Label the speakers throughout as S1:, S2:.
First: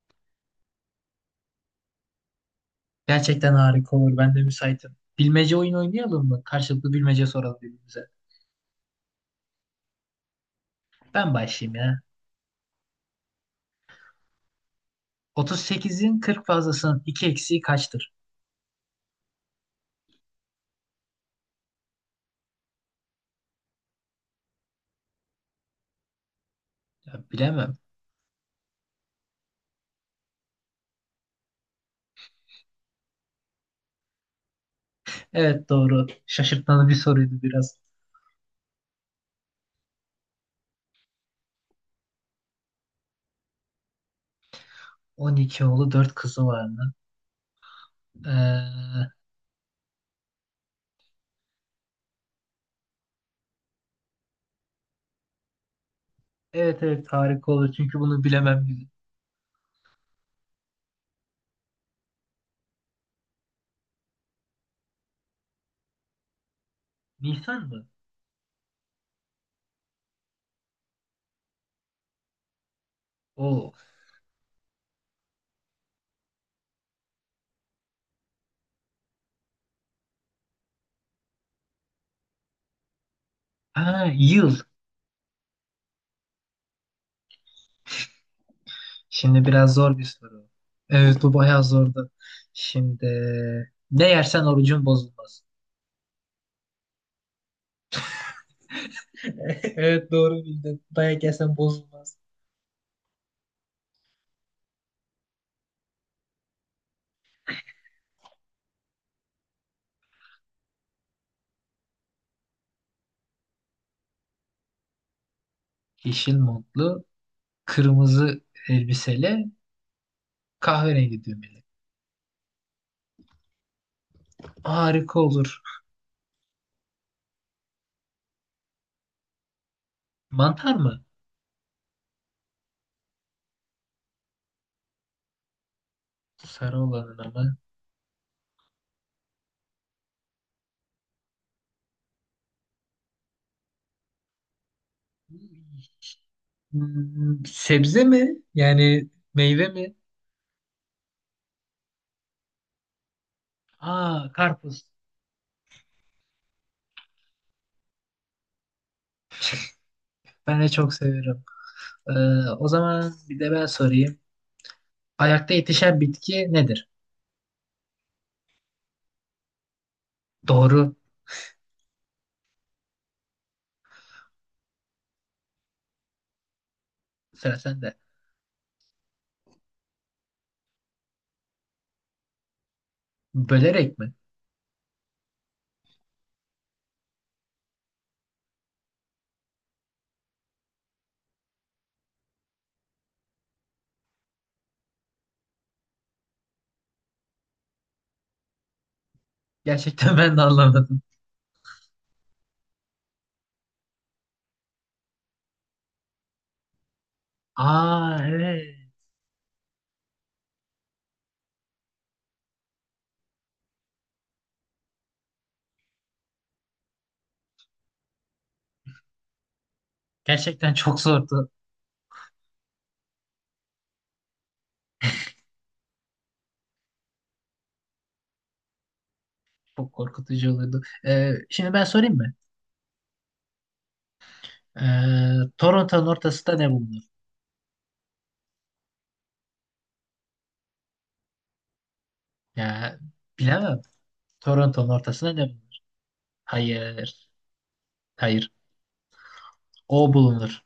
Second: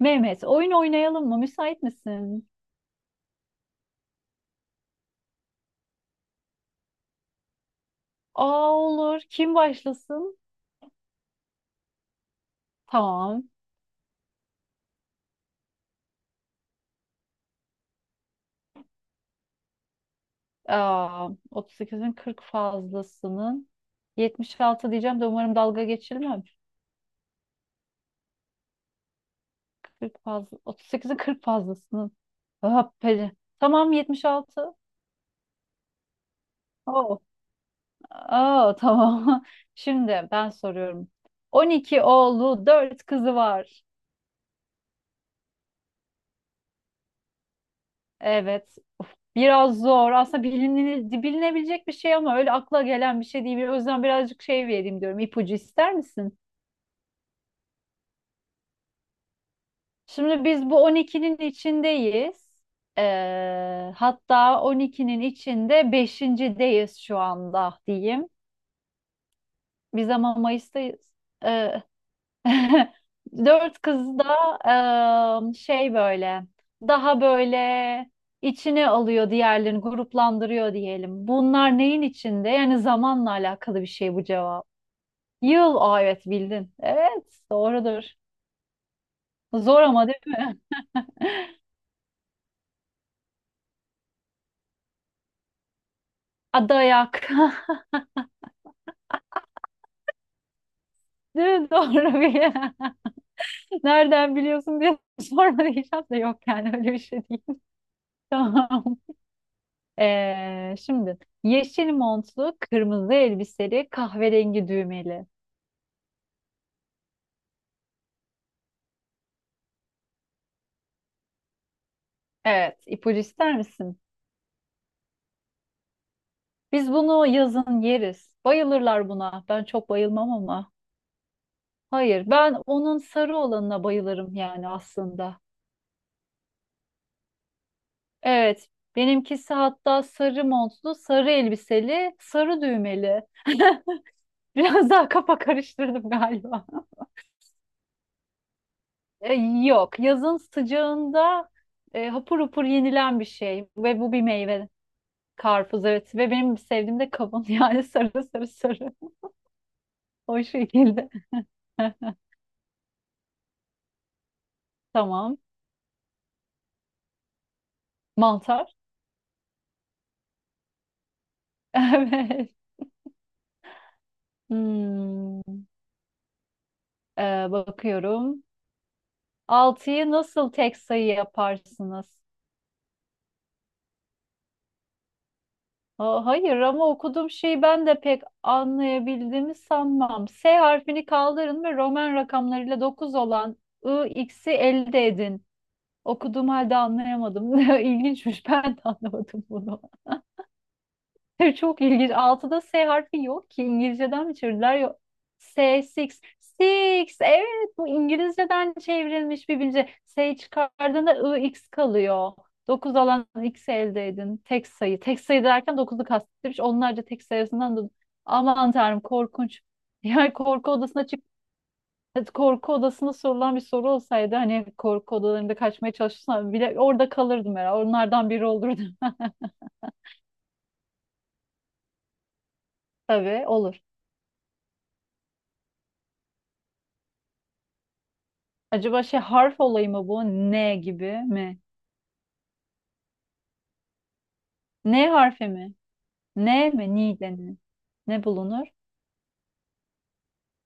S1: Mehmet, oyun oynayalım mı? Müsait misin?
S2: Gerçekten harika olur. Ben de müsaitim. Bilmece oyun oynayalım mı? Karşılıklı bilmece soralım birbirimize.
S1: Aa, olur. Kim başlasın?
S2: Ben başlayayım ya.
S1: Tamam.
S2: 38'in 40 fazlasının 2 eksiği kaçtır?
S1: Aa, 38'in 40 fazlasının 76 diyeceğim de umarım dalga geçilmem.
S2: Ya bilemem.
S1: 40 fazla, 38'in 40 fazlasının. Hoppeli. Tamam, 76.
S2: Evet doğru. Şaşırtmalı bir
S1: Oo.
S2: soruydu biraz.
S1: Aa, tamam. Şimdi ben soruyorum. 12 oğlu, 4 kızı var.
S2: 12 oğlu 4 kızı var mı?
S1: Evet.
S2: Ee,
S1: Biraz zor. Aslında bilinebilecek bir şey ama öyle akla gelen bir şey değil. O yüzden birazcık şey vereyim diyorum. İpucu ister misin?
S2: evet evet harika olur. Çünkü bunu bilemem. Gibi.
S1: Şimdi biz bu on ikinin içindeyiz. Hatta on ikinin içinde 5.deyiz şu
S2: Nisan
S1: anda
S2: mı?
S1: diyeyim. Biz ama Mayıs'tayız. Ee,
S2: Oo.
S1: Dört kız da şey, böyle daha böyle içine alıyor, diğerlerini gruplandırıyor diyelim. Bunlar neyin içinde? Yani zamanla alakalı bir
S2: Ha,
S1: şey bu
S2: yıl.
S1: cevap. Yıl, aa evet, bildin. Evet, doğrudur.
S2: Şimdi biraz
S1: Zor
S2: zor bir
S1: ama, değil
S2: soru.
S1: mi?
S2: Evet bu bayağı zordu. Şimdi ne yersen orucun bozulmaz.
S1: A, dayak.
S2: Evet doğru bildin. Dayak yesen
S1: Değil mi?
S2: bozulmaz.
S1: Doğru bir. Nereden biliyorsun diye sorma diyeceğim de yok, yani öyle bir şey değil. Tamam. Şimdi yeşil montlu, kırmızı elbiseli, kahverengi düğmeli.
S2: Yeşil montlu, kırmızı elbiseli, kahverengi düğmeli.
S1: Evet, ipucu ister misin?
S2: Harika olur.
S1: Biz bunu yazın yeriz. Bayılırlar buna. Ben çok bayılmam ama.
S2: Mantar mı?
S1: Hayır, ben onun sarı olanına bayılırım yani aslında.
S2: Sarı olanın ama.
S1: Evet, benimkisi hatta sarı montlu, sarı elbiseli, sarı düğmeli. Biraz daha kafa karıştırdım galiba.
S2: Hmm, sebze mi? Yani
S1: E,
S2: meyve mi?
S1: Yok, yazın sıcağında hapur hapur yenilen bir şey ve bu
S2: Aa
S1: bir meyve.
S2: karpuz.
S1: Karpuz, evet, ve benim sevdiğim de kavun yani sarı sarı sarı o
S2: Ben de çok
S1: şekilde.
S2: severim. O zaman bir de ben sorayım.
S1: Tamam.
S2: Ayakta yetişen bitki nedir?
S1: Mantar.
S2: Doğru.
S1: Evet. Hmm.
S2: Sıra sende.
S1: Bakıyorum. Altıyı nasıl tek sayı yaparsınız?
S2: Bölerek mi?
S1: Hayır, ama okuduğum şeyi ben de pek anlayabildiğimi sanmam. S harfini kaldırın ve Roman rakamlarıyla 9 olan I, X'i elde edin. Okuduğum halde anlayamadım. İlginçmiş. Ben de anlamadım bunu.
S2: Gerçekten ben de anlamadım.
S1: Çok ilginç. Altıda S harfi yok ki. İngilizceden mi çevirdiler? Yok. S, six. Six. Evet, bu
S2: Aa
S1: İngilizceden
S2: evet.
S1: çevrilmiş bir bilgi. S çıkardığında I, x kalıyor. 9 alan x'i elde edin. Tek sayı. Tek sayı derken 9'u kastetmiş. Onlarca tek sayısından da aman tanrım, korkunç. Yani korku
S2: Gerçekten çok
S1: odasına çık,
S2: zordu.
S1: korku odasında sorulan bir soru olsaydı, hani korku odalarında kaçmaya çalışsam bile orada kalırdım herhalde. Onlardan biri olurdum.
S2: Çok korkutucu olurdu. Şimdi ben sorayım mı?
S1: Tabii, olur.
S2: Toronto'nun ortasında ne bulunur?
S1: Acaba şey, harf olayı mı bu? N gibi mi?
S2: Ya bilemem. Toronto'nun
S1: N
S2: ortasında ne
S1: harfi mi?
S2: bulunur?
S1: N mi? Ni
S2: Hayır.
S1: denir. Ne
S2: Hayır.
S1: bulunur?
S2: O bulunur.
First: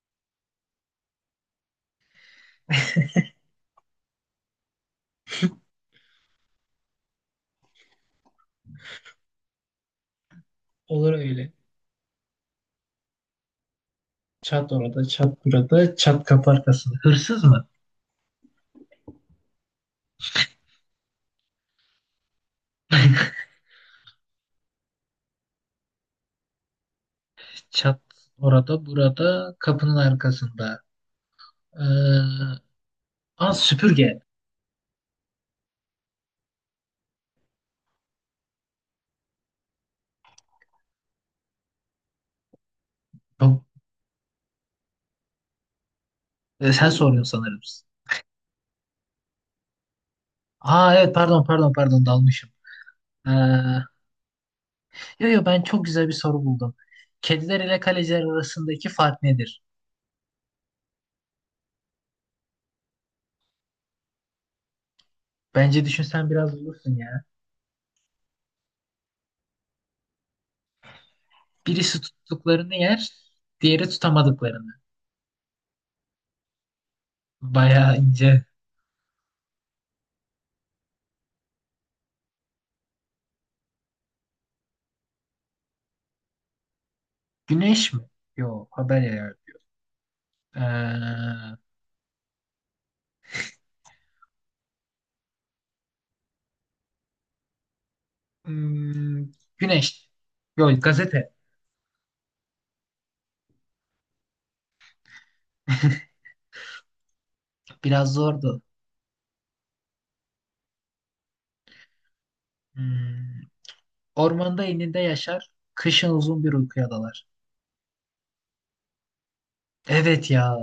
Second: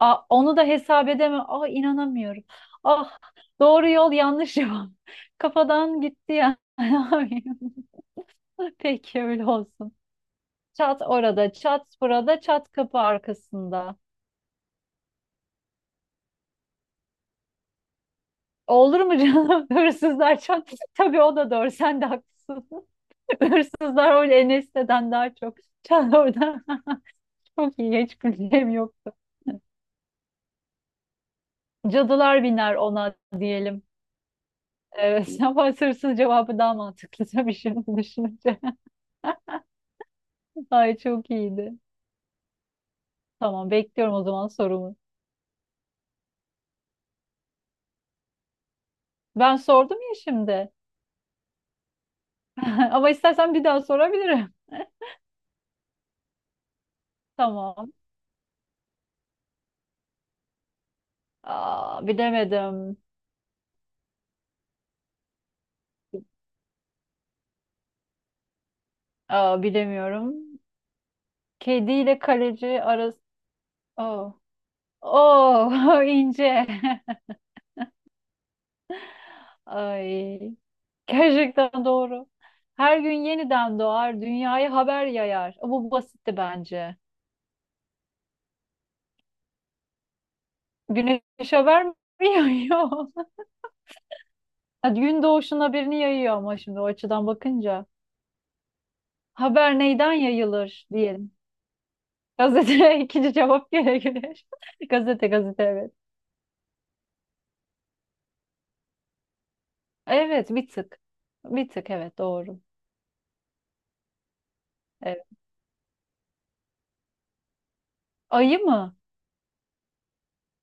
S1: Aa, onu da hesap edemem. Aa, inanamıyorum. Ah, doğru yol, yanlış yol. Kafadan gitti ya. Ne yapayım? Peki, öyle olsun. Çat
S2: Olur öyle.
S1: orada, çat burada, çat kapı arkasında.
S2: Çat orada, çat burada, çat kapı arkasında. Hırsız mı?
S1: Olur mu canım? Hırsızlar çat. Tabii, o da doğru. Sen de haklısın. Hırsızlar öyle Enes'ten daha çok. Çat orada. Çok
S2: Çat
S1: iyi. Hiç gülüm
S2: orada,
S1: yoktu.
S2: burada, kapının arkasında. Ee,
S1: Cadılar biner ona
S2: aa,
S1: diyelim.
S2: süpürge.
S1: Evet, ama sırsız cevabı daha mantıklı tabii şimdi düşününce. Ay, çok iyiydi.
S2: Çok-
S1: Tamam, bekliyorum o zaman sorumu.
S2: sen soruyorsun sanırım.
S1: Ben sordum ya şimdi.
S2: Aa evet, pardon, pardon, pardon, dalmışım.
S1: Ama
S2: Ee,
S1: istersen bir daha sorabilirim.
S2: Yo yo, ben çok güzel bir soru buldum. Kediler ile
S1: Tamam.
S2: kaleciler arasındaki fark nedir?
S1: Aa, bilemedim.
S2: Bence düşünsen biraz bulursun ya.
S1: Aa, bilemiyorum. Kedi
S2: Birisi
S1: ile
S2: tuttuklarını
S1: kaleci
S2: yer,
S1: arası.
S2: diğeri
S1: Oo.
S2: tutamadıklarını.
S1: Oh, ince.
S2: Bayağı ince.
S1: Ay. Gerçekten doğru. Her gün yeniden doğar, dünyaya haber yayar. Bu basitti bence.
S2: Güneş mi? Yo, haber ya.
S1: Güneş
S2: Ee,
S1: vermiyor. mi yayıyor? Ha, gün doğuşun haberini yayıyor ama şimdi o açıdan bakınca.
S2: hmm,
S1: Haber
S2: güneş.
S1: neyden
S2: Yo,
S1: yayılır
S2: gazete.
S1: diyelim. Gazete ikinci cevap gene güneş. Gazete gazete, evet.
S2: Biraz zordu.
S1: Evet, bir tık. Bir tık, evet, doğru.
S2: Hmm, ormanda ininde
S1: Evet.
S2: yaşar, kışın uzun bir uykuya dalar.
S1: Ayı mı?
S2: Evet ya.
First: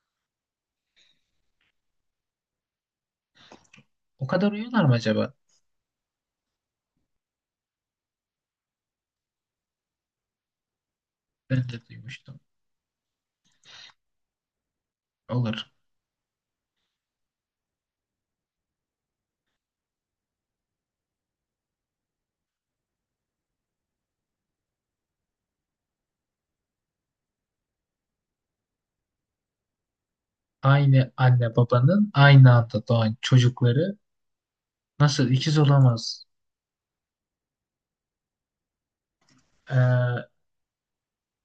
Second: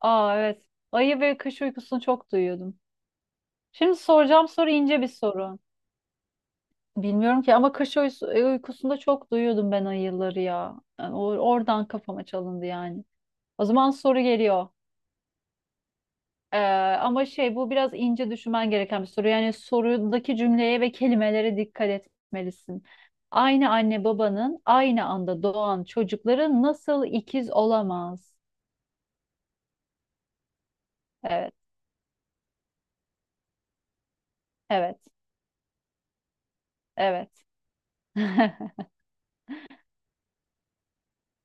S1: Aa, evet. Ayı ve kış uykusunu çok duyuyordum. Şimdi
S2: O
S1: soracağım
S2: kadar
S1: soru
S2: uyuyorlar mı
S1: ince bir
S2: acaba?
S1: soru. Bilmiyorum ki, ama uykusunda çok duyuyordum ben ayıları ya. Yani
S2: Ben de
S1: oradan kafama
S2: duymuştum.
S1: çalındı yani. O zaman soru geliyor.
S2: Olur.
S1: Ee, Ama şey, bu biraz ince düşünmen gereken bir soru. Yani sorudaki cümleye ve kelimelere dikkat etmelisin. Aynı anne babanın aynı anda doğan çocukları nasıl ikiz olamaz?
S2: Aynı
S1: Evet,
S2: anne babanın aynı anda doğan çocukları
S1: evet,
S2: nasıl ikiz olamaz?
S1: evet.
S2: Ee,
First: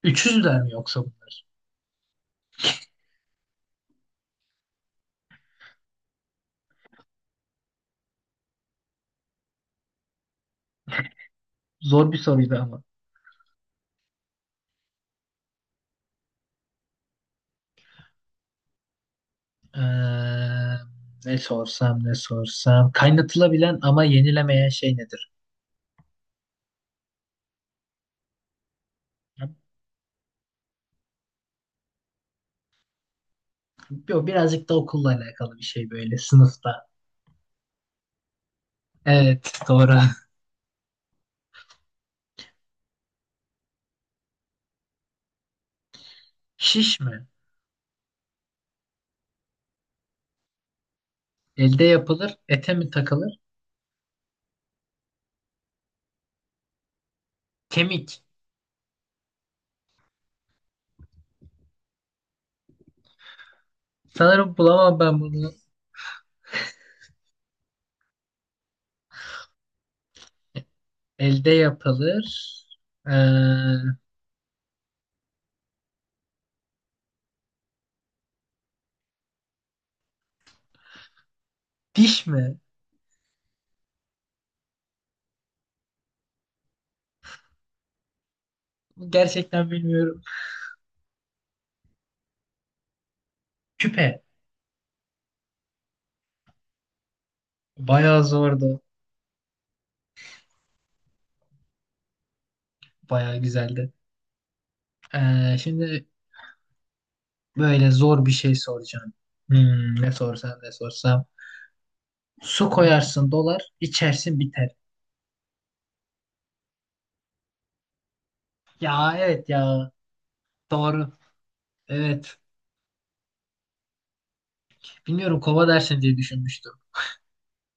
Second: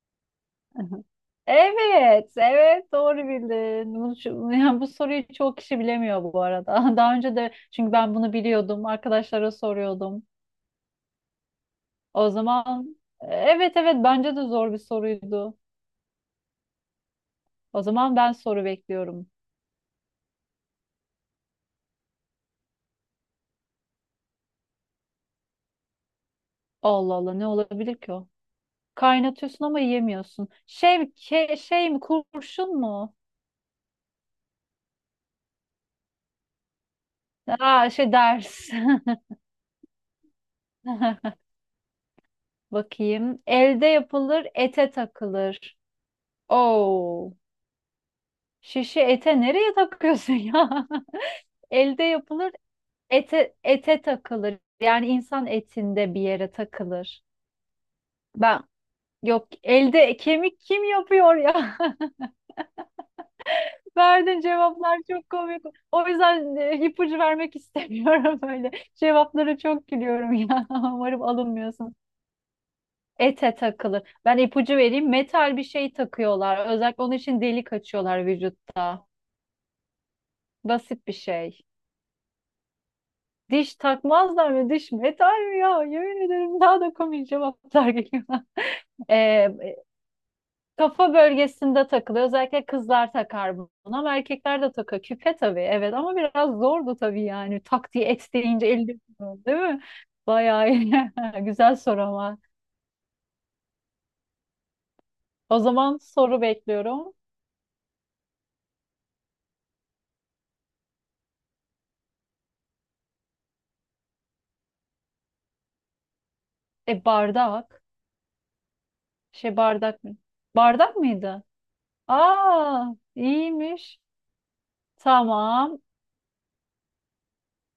S2: üçüzler mi yoksa bunlar?
S1: Evet, evet, doğru bildin. Yani bu soruyu çoğu kişi bilemiyor bu arada. Daha önce de çünkü ben bunu biliyordum, arkadaşlara soruyordum.
S2: Zor bir
S1: O
S2: soruydu ama.
S1: zaman evet evet, bence de zor bir soruydu. O zaman ben soru bekliyorum.
S2: Ee, ne sorsam ne sorsam. Kaynatılabilen ama yenilemeyen şey nedir?
S1: Allah Allah, ne olabilir ki o? Kaynatıyorsun ama yiyemiyorsun. Şey, şey mi, kurşun mu?
S2: Yo, birazcık da okulla alakalı bir şey, böyle sınıfta.
S1: Aa şey, ders.
S2: Evet doğru.
S1: Bakayım. Elde yapılır, ete takılır.
S2: Şiş mi?
S1: Oo. Şişe ete nereye takıyorsun ya?
S2: Elde
S1: Elde
S2: yapılır,
S1: yapılır,
S2: ete mi takılır?
S1: ete takılır. Yani insan etinde bir yere takılır.
S2: Kemik.
S1: Ben, yok, elde kemik kim yapıyor ya? Verdiğin
S2: Sanırım
S1: cevaplar
S2: bulamam ben
S1: çok
S2: bunu.
S1: komik. O yüzden ipucu vermek istemiyorum öyle. Cevapları çok gülüyorum ya. Umarım
S2: Elde
S1: alınmıyorsun.
S2: yapılır. Ee,
S1: Ete takılır. Ben ipucu vereyim. Metal bir şey takıyorlar. Özellikle onun için delik açıyorlar vücutta. Basit bir şey.
S2: diş mi?
S1: Diş takmazlar mı? Diş metal mi ya? Yemin ederim daha da komik cevaplar geliyor.
S2: Gerçekten bilmiyorum.
S1: Kafa bölgesinde takılıyor. Özellikle kızlar takar bunu ama
S2: Küpe
S1: erkekler de takar. Küpe, tabii, evet, ama biraz zordu tabii yani. Tak diye
S2: bayağı
S1: et deyince
S2: zordu.
S1: elde, değil mi? Bayağı iyi. Güzel soru ama.
S2: Bayağı güzeldi. Ee,
S1: O zaman
S2: şimdi
S1: soru bekliyorum.
S2: böyle zor bir şey soracağım. Hmm, ne sorsam ne sorsam. Su koyarsın dolar, içersin biter.
S1: E, bardak.
S2: Ya evet
S1: Şey,
S2: ya.
S1: bardak mı? Bardak
S2: Doğru.
S1: mıydı?
S2: Evet.
S1: Aa, iyiymiş.
S2: Bilmiyorum kova
S1: Tamam.
S2: dersin diye düşünmüştüm.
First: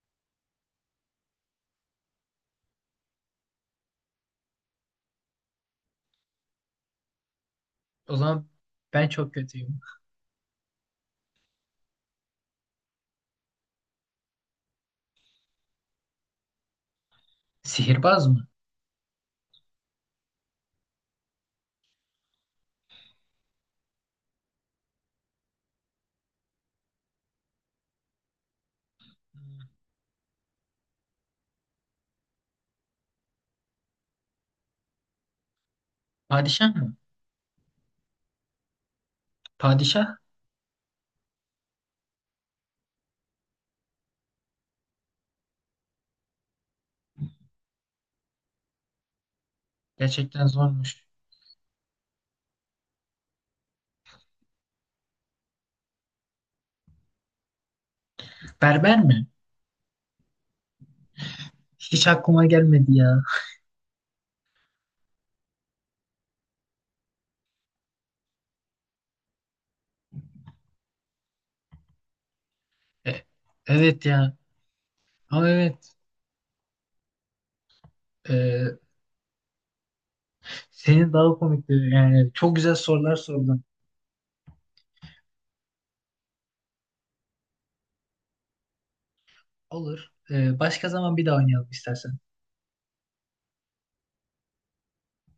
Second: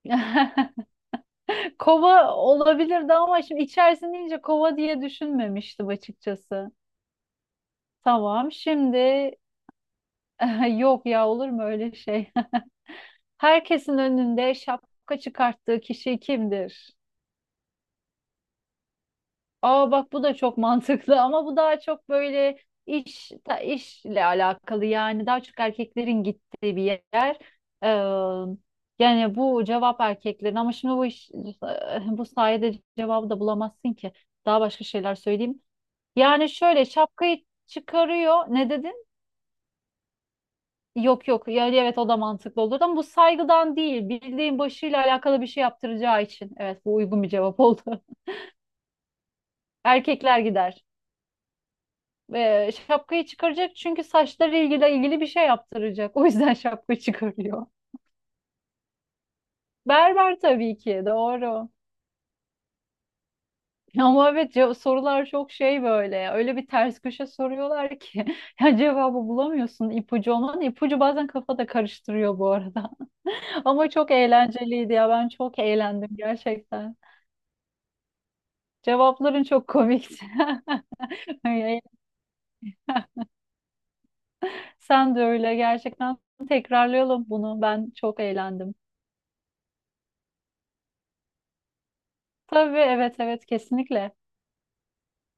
S1: Kova olabilirdi ama şimdi içerisinde deyince kova diye düşünmemiştim açıkçası.
S2: O zaman
S1: Tamam
S2: ben
S1: şimdi
S2: çok kötüyüm.
S1: Yok ya, olur mu öyle şey? Herkesin önünde şapka çıkarttığı kişi kimdir?
S2: Sihirbaz mı?
S1: Aa bak, bu da çok mantıklı ama bu daha çok böyle işle alakalı, yani daha çok erkeklerin gittiği bir yer. Ee, Yani bu cevap erkeklerin ama şimdi bu iş, bu sayede cevabı da bulamazsın ki. Daha başka şeyler söyleyeyim. Yani
S2: Padişah
S1: şöyle
S2: mı?
S1: şapkayı çıkarıyor. Ne dedin?
S2: Padişah?
S1: Yok yok, yani evet o da mantıklı olur ama bu saygıdan değil, bildiğin başıyla alakalı bir şey yaptıracağı için, evet bu uygun bir cevap oldu. Erkekler
S2: Gerçekten
S1: gider.
S2: zormuş.
S1: Şapkayı çıkaracak çünkü saçları ilgili bir şey yaptıracak. O yüzden şapka çıkarıyor.
S2: Berber mi?
S1: Berber, tabii ki, doğru.
S2: Hiç aklıma gelmedi ya.
S1: Ama evet sorular çok şey böyle. Öyle bir ters köşe soruyorlar ki ya cevabı bulamıyorsun ipucu olmanın. İpucu bazen kafada karıştırıyor bu arada.
S2: E,
S1: Ama
S2: evet
S1: çok
S2: ya.
S1: eğlenceliydi ya, ben
S2: Ama
S1: çok
S2: evet.
S1: eğlendim gerçekten.
S2: Ee,
S1: Cevapların çok komikti.
S2: Senin daha komikti.
S1: Öyle.
S2: Yani çok güzel sorular sordun.
S1: Sen de öyle gerçekten, tekrarlayalım bunu. Ben çok eğlendim.
S2: Olur. Başka zaman bir daha oynayalım istersen.
S1: Tabii, evet evet, kesinlikle.